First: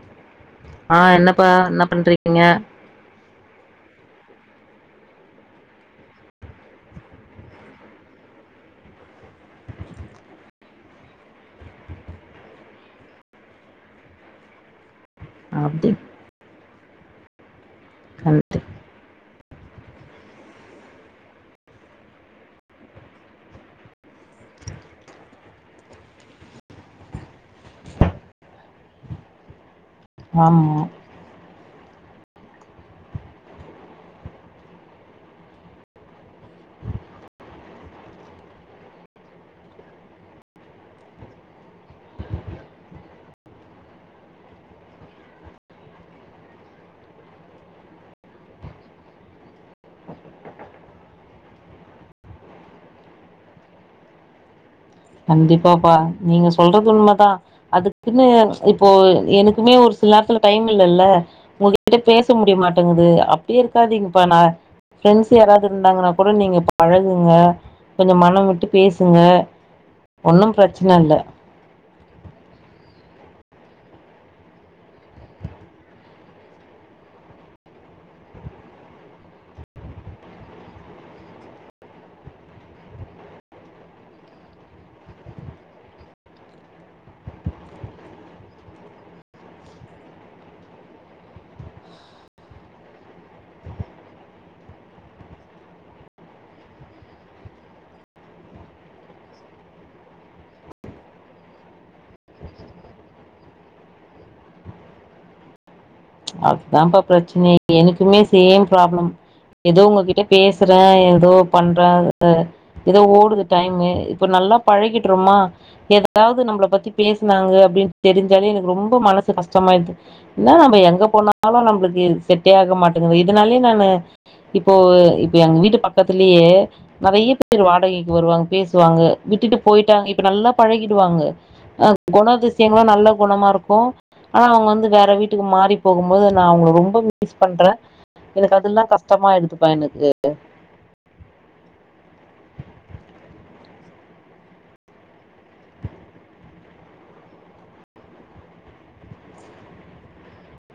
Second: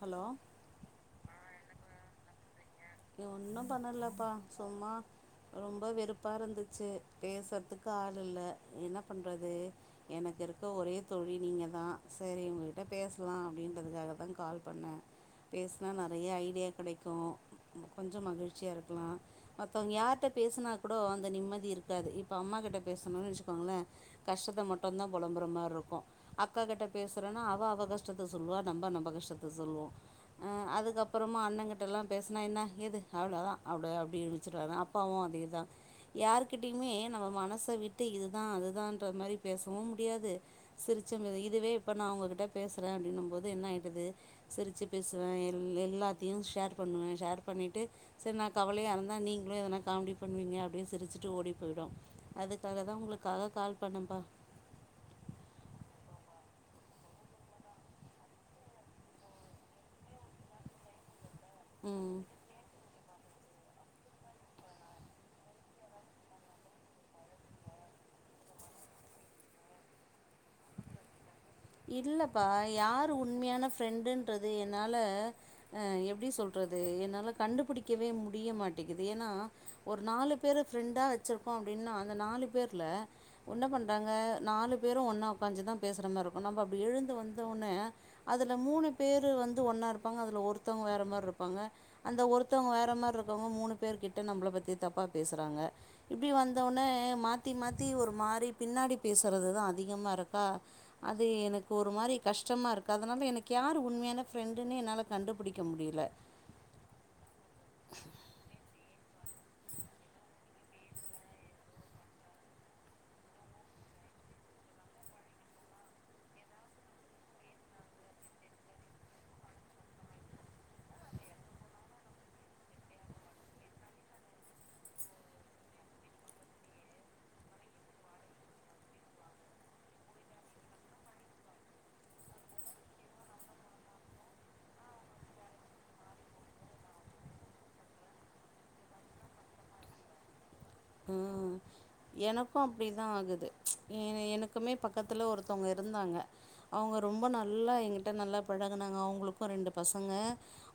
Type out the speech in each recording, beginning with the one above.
hello ஆ என்னப்பா என்ன பண்ட்றிக்கீங்க ஒன்னு பண்ணலப்பா சும்மா ரொம்ப வெறுப்பா இருந்துச்சு பேசுறதுக்கு ஆள் இல்ல என்ன பண்றது எனக் கு இருக்க ஒரே தோழி நீங்க தா சரி உங்ககிட்ட பேச்லா அப்டின்றதுக்காக தா கால் பண்ணே அப்டி பேசுனா நெறைய ஐடியா கெடைக்கு கொஞ்ச கண்டு மகிழ்ச்சியாக இருக்கலா மத்தவங்க யாருட்ட பேசுனா கூடொ அந்த நிம்மதி இருக்காது இப்ப அம்மா கிட்ட பேசணு வச்சுக்கோங்களே கஷ்டத்தை மட்டுந்தா பொலம்புற மார்ருக்கு அக்காக்கிட்ட பேசுகிறேன்னா அவ அவ கஷ்டத்தை சொல்லுவா நம்ப நம்ம கஷ்ட ஸ்டத்த சொல்லுவோ ஆமா அதுக்கப்பறமா அண்ணகிட்டல்லா பேச என்ன என்ன எது அவ்வளோதா அவ அப்டி இனுச்சிடுங்க அப்பாவு அது இதா யாருகிட்டயுமே நம்ம மனச விட்டு இதுதா அதுதான்ற மாரி பேசவு முடியாது சி ச்ச மீ இதுவே இப்ப நா ஒங்ககிட்ட பேசுறே அப்பனும் போது என்ன ஆயிடுது சிரிச்சு பேசுவே எ எல்லாத்தையு ஷேர் பண்ணுவே ஷேர் பண்ணிட்டு சரி நா கவலைய இருந்தா நீங்களு எதனா காமெடி பண்ணுவீங்க அப்டின்னு சிரிச்சுட்டு ஓடி போய்டு அதுக்காக தா உங்களுக்காக கால் பண்ணப்பா கண்டிப்பாப்பா நீங்க சொல்றது உண்மைதா அதுக்குன்னு இப்போ எனக்குமே ஒரு சசெல நேரத்துல டைம் இல்லல்ல உங்ககிட்ட ம் பேச முடிய மாட்டேங்குது அப்டியே இருக்காதீங்கப்பா நா ஃப்ரெண்ட்ஸ் யாராவது இருந்தாங்கன்னா கூட நீங்க பழகுங்க கொஞ்ச மனம் விட்டு பேசுங்க ஒன்னு பிரச்சனைல்ல இல்லப்பா யார் உண்மையான ஃரெண்டுன்றது என்னால ஆ எப்படி சொல்ற து என்னால கண்டுபிடிக்கவே முடிய மாட்டேக்குது ஏன்னா ஒரு நாலு பேர் பிரெண்டா வச்சிருக்கோ அப்படின்னா அந்த நாலு பேர்ல ஒன்ன பண்றாங்க நாலு பேரு ஒன்னா உக்காஞ்சுதா பேசுற மார்ருக்கு நம்ம அப்டி எழுந்து வந்தோனே அதில மூணு பேர் வந்து ஒன்னா இருப்பாங்க அதில ஒருத்தவங்க வேற மாரி இருப் பாங்க அந்த ஒருத்தவங்க வேற மாரி இருக்கவங்க மூணு பேர் கிட்ட நம்மள பத்தி தப்பா பேசுறாங்க இப்டி வந்தவுனே மாத்தி மாத்தி ஒரு மாறி பின்னாடி பேசுறதுதா அதிகமா இருக்கா அது எனக்கு ஒரு மாரி கஷ்டமா இருக்கு அதனால எனக்கு யார் உண்மையான ஃப்ரெண்டுன்னே என்னால கண்டுபிடிக்க முடியல அதுதான்ப்பா பிரச்சனை எனக்குமே சேம் பராப்ளம் ஏதோ உங்ககிட்ட பேசுறே ஏதோ பண்றே எ ஏதோ ஓடுது டைமு இப்ப நா நல்லா பழகிட்றமா ஏதாவது நம்மள பத்தி பேசினாங்க அப்படின்னு தெரிஞ்சாலே எனக்கு ரொம்ப மனசு கஷ்டமாயிது என்னா நாம எங்க போனாலு நம்மளுக்கு செட்டே ஆக மாட்டேங்க இதனாலயே நானு இப்போ இப்ப எங்க வீட்டு பக்கத்துலயே நெறைய பேர் வாடகைக்கு வருவாங்க பேசுவாங்க விட்டுட்டு போயிட்டாங்க இப்ப நல்லா பழகிடுவாங்க அ கொணாதிசயங்களு நல்ல கொணமா இருக்கு ஆனா அவங்க வந்து வேற வீட்டுக்கு மாறி போகும்போது நா அவங்கள ரொம்ப மிஸ் பண்றே எனக்கு அதல்லா கஷ்டமா எடுத்துப்பா எனக்கு ம் எனக்கு அப்படிதா ஆகுது எ எனக்குமே பக்கத்துல ஒருத்தவங்க இருந்தாங்க அவங்க ரொம்ப நல்லா என்கிட்ட நல்லா பழகுனாங்க அவங்களுக்கு ரெண்டு பசங்க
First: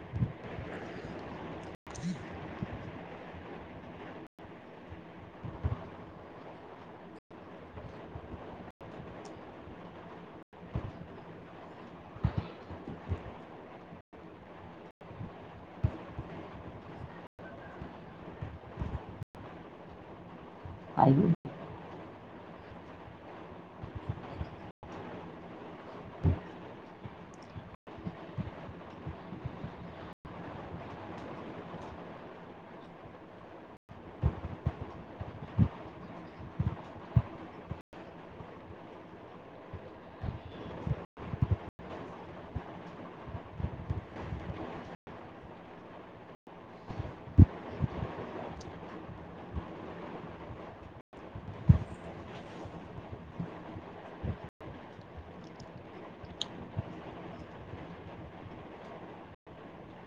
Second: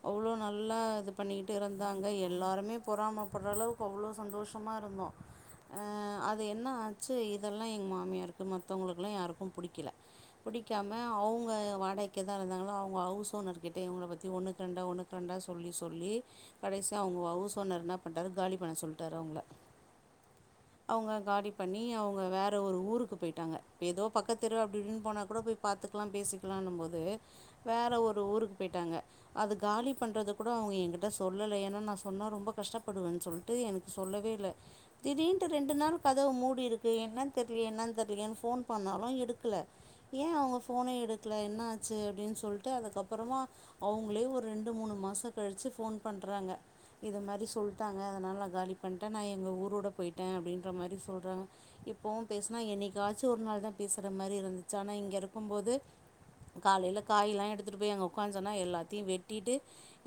அவ்ளோ நல்லா இது பண்ணி ட்டு இருந்தாங்க எல்லாருமே பொறமைப்பற அளவுக்கு அவ்ளோ சந்தோஷமா இருந்தோ அ அது என்ன ஆச்சு இதெல்லா எங்க மாமியாருக்கு மத்தவங்களுக்குலா யாருக்கு புடிக்கல புடிக்காம அவுங்க வாடகைக்குதா இருந்தாங்களோ அவங்க ஹவுஸ் ஓனர் கிட்ட இவங்கள பத்தி ஒண்ணுக்கு ரெண்டா ஒண்ணுக்கு ரெண் சொல்லி சொல்லி கடைசியா அவங்க ஹவுஸ்ஓனர் என்ன பண்ணிட்டாரு காலி பண்ண சொல்ட்டாரு அவுங்கள அவங்க ஐயோ காலி பண்ணி அவங்க வேற ஒரு ஊருக் கு போயிட்டாங்க ஏதோ பக்கத்துதெரு அப்டி இப்டி போன கூட போய் பாத்துக்கலா பேசிக்கலானும் போது வேற ஒரு ஒரு ஊருக்கு போயிட்டாங்க அது காலி பண்றது கூட அவங்க என்கிட்ட சொல்லல ஏன்னா நா சொன்ன ரொம்ப கஷ்டப்படுவே ண்ட்டு சொல்ட்டு எனக்கு சொல்லவே இல்ல திடீர்னு ரெண்டு நாள் கதவு மூடிருக்கு என்னன் தெரிலயே என்னன் தெரிலயேன்னு போன் பண்ணாலு எடுக்கல ஏ அவங்க போனே எடுக்கல என்ன ஆச்சு அப்படின் சொல்லிட்டு அதுக்கப்புறமா அவங்களே ஒரு ரெண்டு மூணு மாச கழிச்சு போன் பண்றாங்க இது மாரி சொல்லிட்டாங்க அதனால காலி பண்ணிட்டே நா எங் எங்க ஊரோட போயிட்டேன் அப்படின்ற மாதிரி சொல்றாங்க இப்பவு பேசினா என்னைக்காச்சு ஒரு நாள் தா பேசுற மாரி இருந்துச்சு ஆனா இங்க இருக்கும்போது காலையில காயல்லா எடுத்துட்டு போய் அங்க உக்க்காஞ்சோனா எல்லாத்தையு வெட்டிட்டு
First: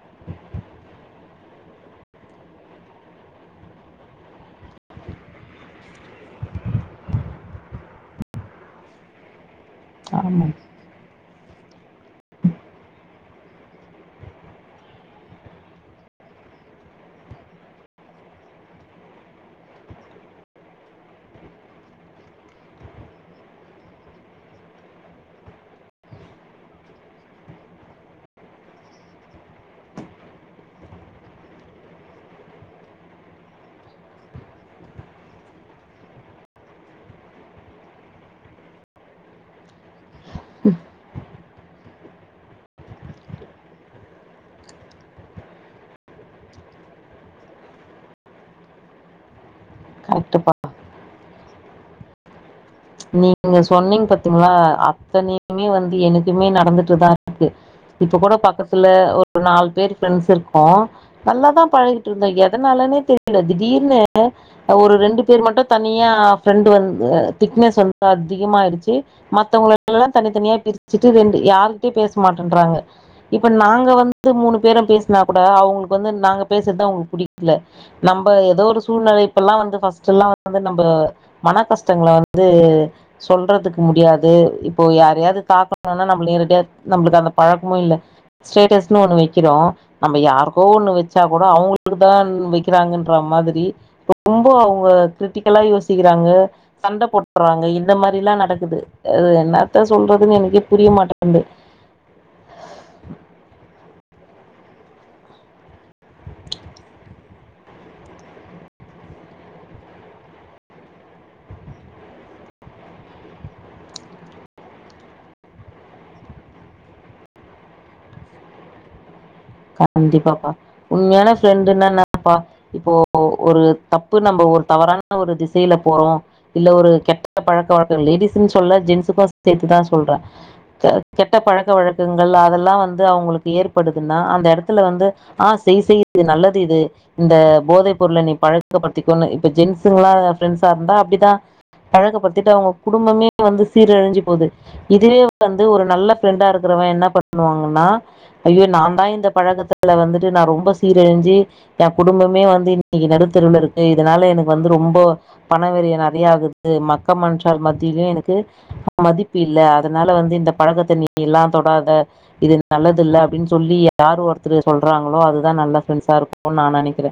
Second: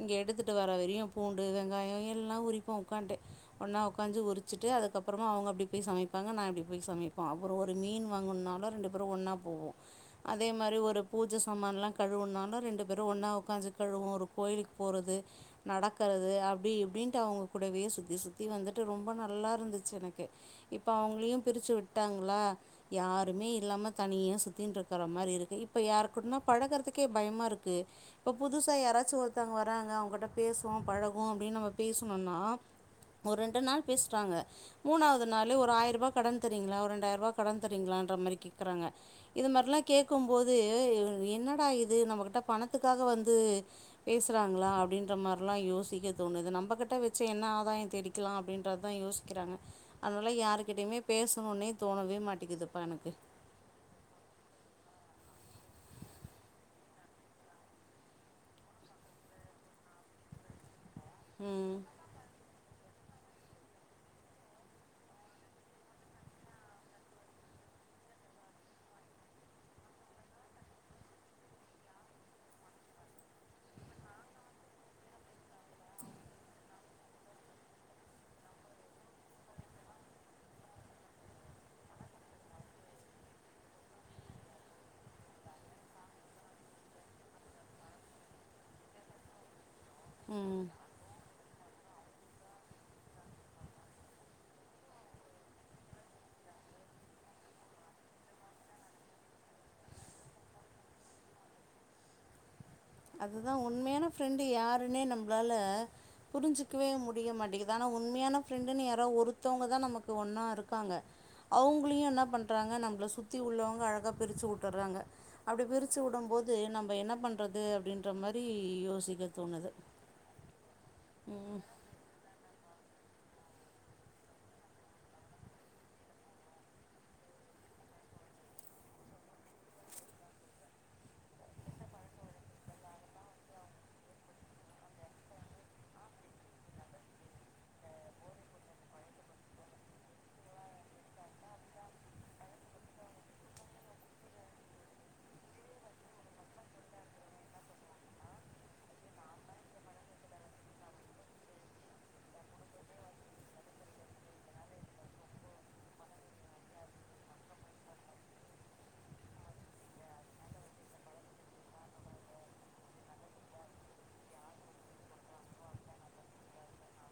இங்க எடுத்துட்டு வர வரையு பூண்டு வெங்காய எல்லா உரிப்போ ஒக்காண்ட்டு ஒண்ணா உக்காஞ்சு உரிச்சுட்டு அதுக்கப்புறமா அவங்க அப்டி போய் சமைப்பாங்க நா அப்படி போய் சமைப்போ அப்பற ஒரு மீன் வாங்குனாலு ரெண்டு பேரு ஒன்னா போவோ ஆமா அதே மாரி ஒரு பூஜை சாமான்ல்லா கழுவுனாலு ரெண்டு பேரு ஒன்னா உக்காஞ்சு கழுவு இப்ப ஒரு கோயிலுக்கு போறது நடக்குறது அப்டி இப்டின்ட்டு அவங்க கூடவே சுத்தி சுத்தி வந்துட் ரொம்ப நல்லா இருந்துச்சு எனக்கு இப்ப அவங்களையு பிரிச்சு விட்டாங்களா யாருமே இல்லாம நம்ம தனியா சுத்தின்ருக்கிற மாரி இருக்கு இப்ப யாருக்கூட்னா பழகுறதுக்கே பயமா இருக்கு இப்ப புதுசா யாராச்சு ஒருத்தவுங்க வராங்க அவுங்கிட்ட பேசுவோ பழகுவோ அப்டின் நம்ம பேசுணுனா ஒரு ரெண் ண்டு நாள் பேஸ்றாங்க மூணாவது நாளு ஒரு ஆயிர்ரூபா கடன் தரிங்களா ஒரு ரெண்டாயிர ரூவா கடன்தரிங்ளான்ற மாரி கேக் குறாங்க இது மாரிலா கேக்குபோது என்னடா இது நம்ம கிட்ட பணத்துக்காக வந்து பேசுறாங்ளா அப்டின்ற மாரிலா யோசிக்க தோணுது நம்ம கிட்ட வெச்சு என்ன ஆதாயோ தேடிக் கிலா அப்டின்ற தா யோசிக்கிறாங்க அதனால கரெக்ட்டுப்பா யாருகிட்டையிமே பேசணுனே தோணவே மாட்டிகுது நீங்க சொன்னீங் பாத்தீங்ளா அத்தனையுமே வந்து எனக்குமே நடந்துட்டுதா இருக்கு இப்ப கூட பக்கத்துல ஒரு நாலு பேர் ஃப்ரெண்ட்ஸ் இருக்கோ நல்லாதா ம் பழகிட்ருந்தோ எத னாலனே தெரில திடீர்னு ஒரு ரெண்டு பேர் மட்டு தனியா ஃப்ரெண்டு் வந்து திக்னஸ் வந்து அதிகமாயிடுச்சு மத்தவங்களுகெல்லா தனி தனியா பிரிச்சிட்டு ரெண்டு யார்ட்டை பேச மாட் டேன்றாங்க இப்ப நாங்க வந்து மூணு பேரு பேசுனா கூட அவுங்களுக்கு வந்து நாங்க பேசறத்தா அவுங் புடி க்கில நம்ம ஏதோ ஒரு சூழ்நெலை இப்பெல்லா வந்து ஃபஸ்டல்லா வந்து நம்ம மன கஷ்டங்கள வ ந்து சொல்றதுக்கு முடியாது இப்போ யாரையாது தாக்கணுனா நம்ம நேரடிய நம்மளுக்கு அந்த பழக்கமு இல்ல ஸ்டேட்டஸ்ன்னு ஒன்னு வெக்கிறோ நம்ம ம் யாருக்கோ ஒன்னு வச்சாக் கூட அவுங்களுக்கு தான் வெக்கிறாங்கன்ற மாதிரி ரொம்போ அவங்க கிரிட்டிக்கலா யோசிக்கிறாங் க சண்ட போட்டுறாங்க இந்த மாரில்லா நடக்குது அது என்னாத்த சொல்றதுனே எனக்கே புரிய மாட்டேங்குது அதுதா உண்மையான ஃப்ரெண்டு யாருன்னே நம்ளால புரிஞ்சுக்கவே முடிய மாட்டிங்குது ஆனா உண்மையான ஃப்ரெண்டுன்னு யாரோ ஒருத்தவங்கதா நமக்கு ஒன்னா இருக்காங்க அவுங்களையு என்னா பண்றாங்க நம்மள சுத்தியுள்ளவங்க அழகா பிரிச்சு உட்டுறாங்க அப்டி பிரிச்சு உடும்போது நம்ம என்ன பண்றது அப்டின்ற மாரி யோசிக்க தோணுது கண்டிப்பாப்பா உண்மையான ம், ஃப்ரெண்டுனா என்னப்பா இப்போ ஒரு தப்பு நம்ம ஒரு தவறான ஒரு திசையில போறோ இல்ல ஒரு கெட்ட பழக் [unintelligible] லேடிஸுன் சொல்ல ஜென்ஸ்க்கு சேத்துதா சொல்றே கெ கெட்ட பழக்க வழக்கங்கள் அதெல்லாந் [unintelligible] வந்து அவங்களுக்கு ஏற்படுதுன் நா அந்த எடத்துல வந்து ஆ செய் செய் இது நல்லது இது இந்த போதை பொருள நீ பழக்கப்படுத்தி இப் ஒன்னு இப்ப ஜென்ஸுங்லா ஃப்ரெண்ட்ஸா இருந்தா அப்டிதா பழக்கப்படுத்திட்டு அவுங்க குடும்பமே வந்து சீரழஞ்சு போது இதே வந்து ஒரு நல்ல ஃப்ரெண்டா இருக்குற கோ என்ன பண்ணுவாங்கன்னா ஐயோ நாங் தா இந்த பழக்கத்துல வந்துட்டு நா ரொம்ப சீரழஞ்சி எ குடும்பமே வந்து இன்னைக்கு நடுத்தெருவுல இருக்கு இதனால எனக்கு வந்து ரொம்ப பண விரயோ நெறையாகுது மக்க மன்ஷால் மத்திலே எனக்கு மதிப்பில்ல அதனால வந்து இந்த பழக்கத்த நீயெல்லா தொடாத இது நல்லது இல்ல அப்டின் சொல்லி யார் ஒருத்தரு சொல்றாங்களோ அதுதா நல்ல ஃப்ரெண்ட்ஸா இருக்குன் நா நெனைக்கிறே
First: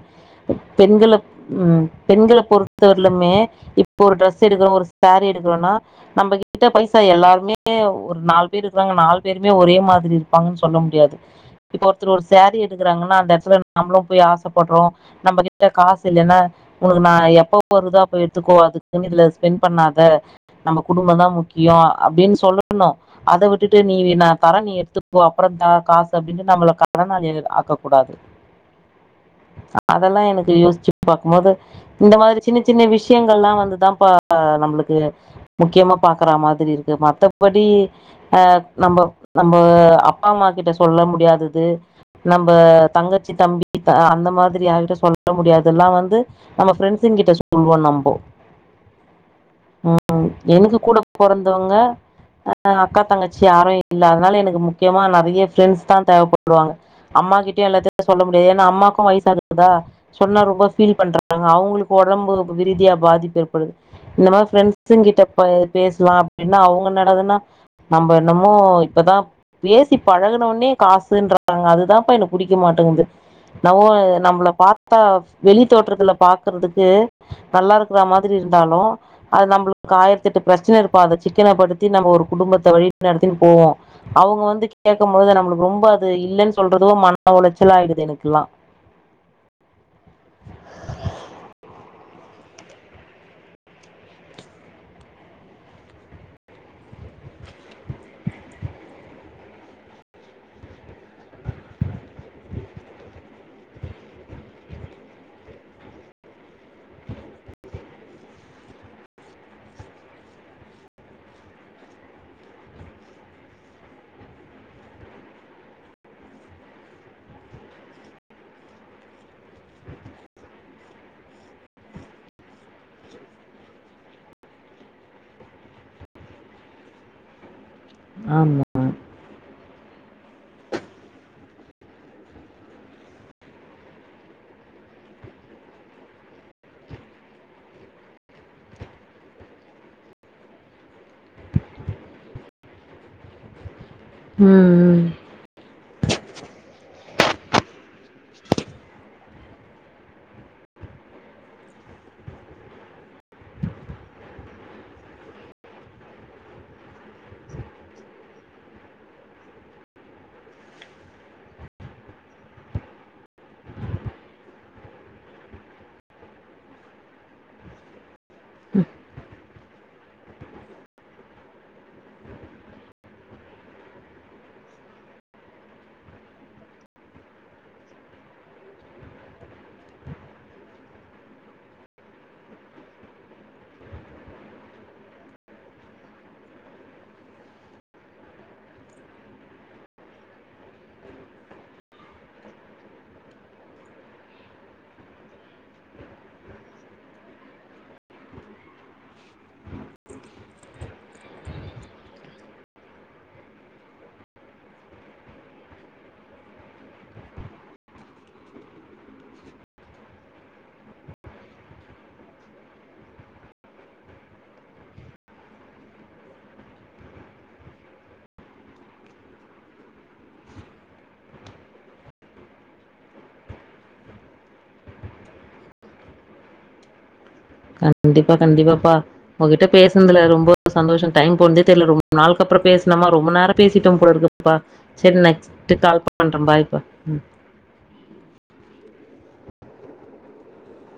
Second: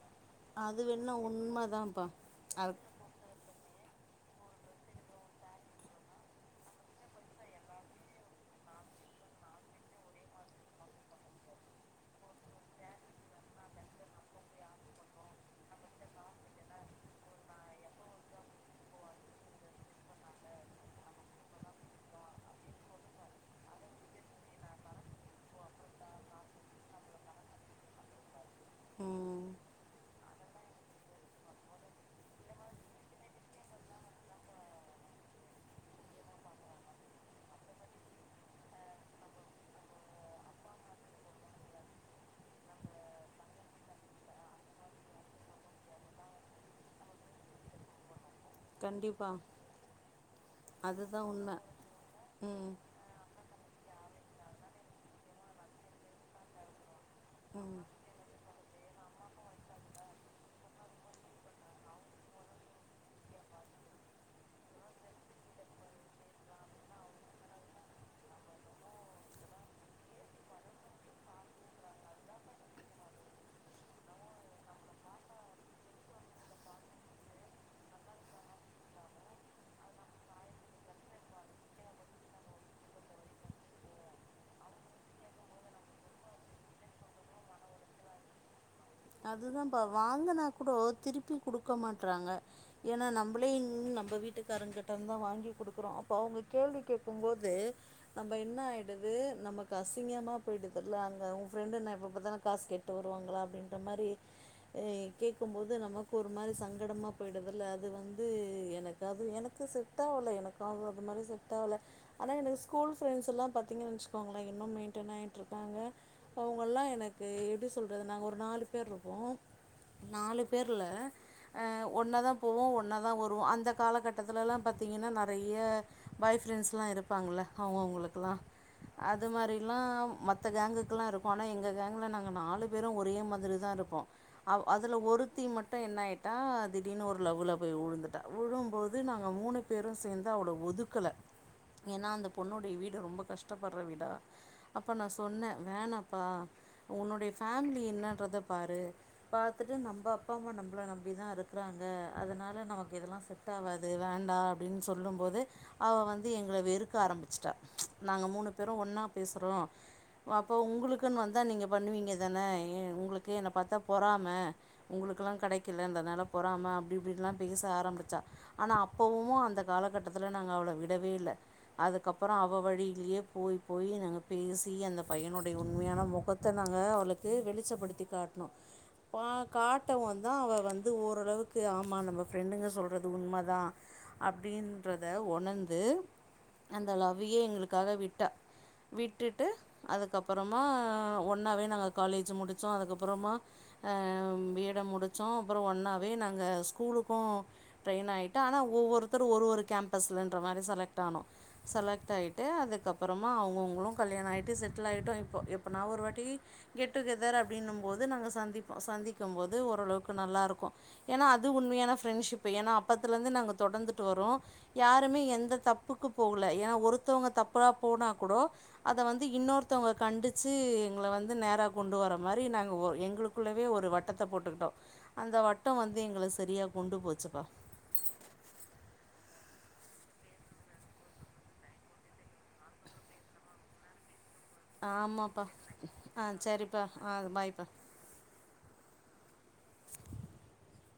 அது வேணா பெண்களப் ம் உண்மைதான்ப்பா பெண்கள அது பொறுத்தவர்லமே இப் ஒரு ட்ரெஸ் எடுக்கிறோ ஒரு சேரி எடுக்கிறோனா நம்ம கிட்ட பைசா எல்லார்மே ஒரு நாலு பேர்ருக்கிறாங் க நால் பேருமே ஒரே மாதிரி இருப்பாங்கன் சொல்ல முடியாது இப்ப ஒருத்தர் ஒரு சேரீ எடுக்கறாங்கன்னா அந்த எடத்துல நாமளு போய் ஆசப்பட்றோ நம்ம கிட்ட காசு இல்லைன்னா உனக்கு நா எப்ப [inaudible] வருதோ அப்ப எடுத்துக்கோ அதுக்குன்னு இதுல ஸ்பெண்ட் பண்ணாத நம்ம குடும்பந்தா முக்கி யோ அப்டின் சொல்லணு அத விட்டுட்டு நீ நா தரே நீ எடுத்துட்போ அப்புற தா காசு அப்டீனு நம்மள கடனாளியா ஆக்க கூடாது ம் அதெல்லா எனக்கு யோசிச்சு பாக்கும்போது இந்த மாரி சின்ன சின்ன விஷயங்கள்ல்லா வந்துதாப்பா நம்மளுக்கு முக்கியமா பாக்கற மாதிரி இருக்கு மத்தபடி அ நம்ம நம் ம அப்பா அம்மா கிட்ட சொல்ல முடியாதது நம்ப தங்கச்சி தம்பி அந்த மாதிரி யாருகிட்ட சொல்ல முடியாத்தெல்லா வந்து நம்ம ஃப்ரெண்ட்ஸு ங்கிட்ட சொல்லுவோ நம்போ கண்டிப்பா ம் எனக்கு கூட உண்மை பொறந்தவங்க அ ம் அக்கா தங்கச்சி யாரு இல்ல அதனால எனக்கு முக்கியமா நெறையா ஃப்ரெண்ட்ஸ் தா தேவப்படுவாங்க அம்மாகிட்டயு ம் எல்லாத்தையு சொல்ல முடியாது ஏனா அம்மா எனக்கோ வயுசாகுதா சொன்னா ரொம்ப ஃபீல் பண்றாங்க அவுங்குளுக்கு ஒடம்பு ரீதியா பாதிப்பு ஏற்படுது இந்த மாரி ஃப்ரெண்ட்ஸுங் கிட்ட பேசுலா அப்டின்னா அவுங்க நடதுன்னா நம்ம என்னமோ இப்பதா பேசி பழகனவொன்னே காசுன்றாங்க அதுதான்ப்ப எனக்கு புடிக்க மாட்டேங்குது இன்னவோ நம்மள பாத்தா வெளி தோற்றத்துல பாக்குறதுக்கு நல்லா இருக்குற மாதிரி இருக் இந்தாலோ அது நம்முளுக்கு ஆயிரத்தெட்டு ப்ரச்சன இருக்கோ அத சிக்கனப்படுத்தி நம்ம ஒரு குடும்பத்த வழி நடத்தினு போ போவோ அவுங்க வந்து கேக்கும்போது நம்முளுக் ரொம்ப அது இல்லன்னு சொல்றதோ மன ஒளச்சல ஆயிடுது எனக்குலா அதுதா பா வாங்குனா கூட திருப்பி குடுக்க மாட்றாங்க ஏன்னா நம்பளே இங் நம்ம வீட்டுக்காரங் கிட்டந்தா வாங்கி குடுக்கறோ அப்ப அவுங்க கேள்வி கேக்கும்போது நம்ப என்ன ஆயிடு து நம்மக்கு அசிங்கமா போயிடுதுல அங்க ஊ ஃப்ரெண்டு இன்னா எப்ப பாத்தாலு காசு கேட்டு வருவாங்களா அப்டின் இந்த மாரி ஏ கேக்கும் போது நமக்கு ஒரு மாரி சங்கடமா போயிடுதுல அது வந்து எனக்கு அது எனக் இது செட் ஆவுல எனக்கு அது மாரி செட் ஆவுல ஆனா எனக்கு ஸ்கூல் ஃப்ரெண்ஸெலா பாத்தீங்கன் வெச்சுகோங்களே மெயின்டென் ஆய்ட்ருக்காங்க அவுங்கெல்லா எனக்கு எப்டி சொல்றது நாங்க ஒரு நாலு பேர்க்கோ நாலு பேர்ல அ ஒன்னாதா போவோ ஒன்னாதா வருவோ அந்த காலகட்டத்துலலா பாத் த்தீங்கன்னா நறைய பாய் ஃப்ரெண்ட்ஸ்லா இருப்பாங்ல அவுங்கவுங்குளுக்குலா ஆமா அது மாரிலா மத்த கேங்குக்குல்லா இருக்கோ ஆனா எங்க கேங்குல நாங்க நாலு பேரோ ஒரே மாதிரி ஒன்னா இருப்போ அவ் அதுல ஒருத்தி மட்டோ என்னா ஆய்ட்டா திடீர்னு ஒரு லவ்வுல போய் உழுந்துட்டா உழு போகும்போது நாங்க மூணு பேரோ சேந்து அவள ஒதுக்கல ஏன்னா அந்த பொண்ணோடைய வீடு ரொம்ப கஷ்டப்பட் அவள விடா ம் அப்ப ம் நா சொன்னே வேணாப்பா உன்னோடைய ஃபேமிலி என்னன்றத பாரு பாத்துட்டு நம்ம அப்பா அம்மா நம்மள நம்பி தா இருக்குறாங்க அதனால நமக்கு இதெல்லா செட் டாவாது வேண்டா அப்டீன்னு சொல்லும் போது அவ வந்து எங்கள வெறுக்க ஆரம்பிச்சிட்டா நாங்க மூணு மூணு பேரோ ஒன்னா பேசுறோ அப்போ உங்குளுக்குன்னு வந்தா நீங்க பண்ணுவீங்க தானே எ உங்குளுக்கு ஓகே என்ன பாத்தா பொறாம உங்குளுக்கெலா கெடைக்குல என்றதனால பொறாம அப்டி இப்டீலா பேச ஆரம்பிச்சா ஆனா அப்பவு அந்த காலகட்டத்துல நாங்க அவள விடவே இல்ல அதுக்கப்புறோ அவ வழிலயே போய் போயி நாங்க பேசி அந்த பையனோட உண்மையான மொகத்த நாங்க அவுளுக்கு வெளிச்சப்படுத்தி காட்ணோ பா காட்டவு தா அவ வந்து ஓரளவுக்கு ஆமா நம்ம ஃப்ரெண்டுங்க சொல்றது உண்மதா அப்டீன்றத ஒணந்து அந்த லவ்வியே எங்களுக்காக விட்டா விட்டுட்டு அதுக்கப்றமா ஒன்னாவே நாங்க காலேஜ் முடிச்சோ அதுக் அப்புரமா அ பி ஏ ட முடுச்சோ அப்ரோ ஒன்னாவே நாங்க ஸ்கூலுக்கோ ட்ரை னாயிட்டு ஆனா ஒவ்வோருத்தரு ஒரு ஒரு கேம்பஸ்லன்ற மாரி செலக்ட் ஆனோ செலக்ட் ஆயிட்டு அதுக்கப் அப்புறமா அவுங்கவுங்களு கல்யாணோ ஆயிட்டு செட்லு ஆயிட்டோ இப்போ எப்போனா ஒரு வாட்டி கெட் டூ கெதர் அப்டீன்னு போது நாங்க சந்திப்போ சந்திக்கு போது ஓரளவுக்கு நல்லாருக்கோ ஏன்னா அது உண்மையான ஃப்ரெண்ட்ஷிப்பு ஏன்னா அப் பத்துலந்து நாங்க தொடந்துட்டு வரோ யாருமே எந்த தப்புக்கு போகல ஏன்னா ஒருத்தவுங்க தப்பா போனா கூட அத வந்து இன்னோர்த்தவுங்க கண்டிச்சி எங்கள வந்து நேரா கொண்டு வர மாரி நாங் ஓ எங்குளுக்குள்ளவே ஒரு வட்டத்த போட்டுக்கிட்டோ அந்த வட்டோ வந்து எங்கள சரியா கொண்டு போச்சுப்பா கண்டிப்பா கண்டிப்பாப்பா உங்கிட்ட பேசுனதுல ரொம்போ சந்தோசோ டைம் போனதே தெர்ல ரொம்ப நாள் கப் றோ பேசுனமா ரொம்ப நேரோ பேசிட்டோ போல இருக்கு ஆமாப்பா ஆ பாய்ப்பா சரிப்பா ஆ ம் பாய்பா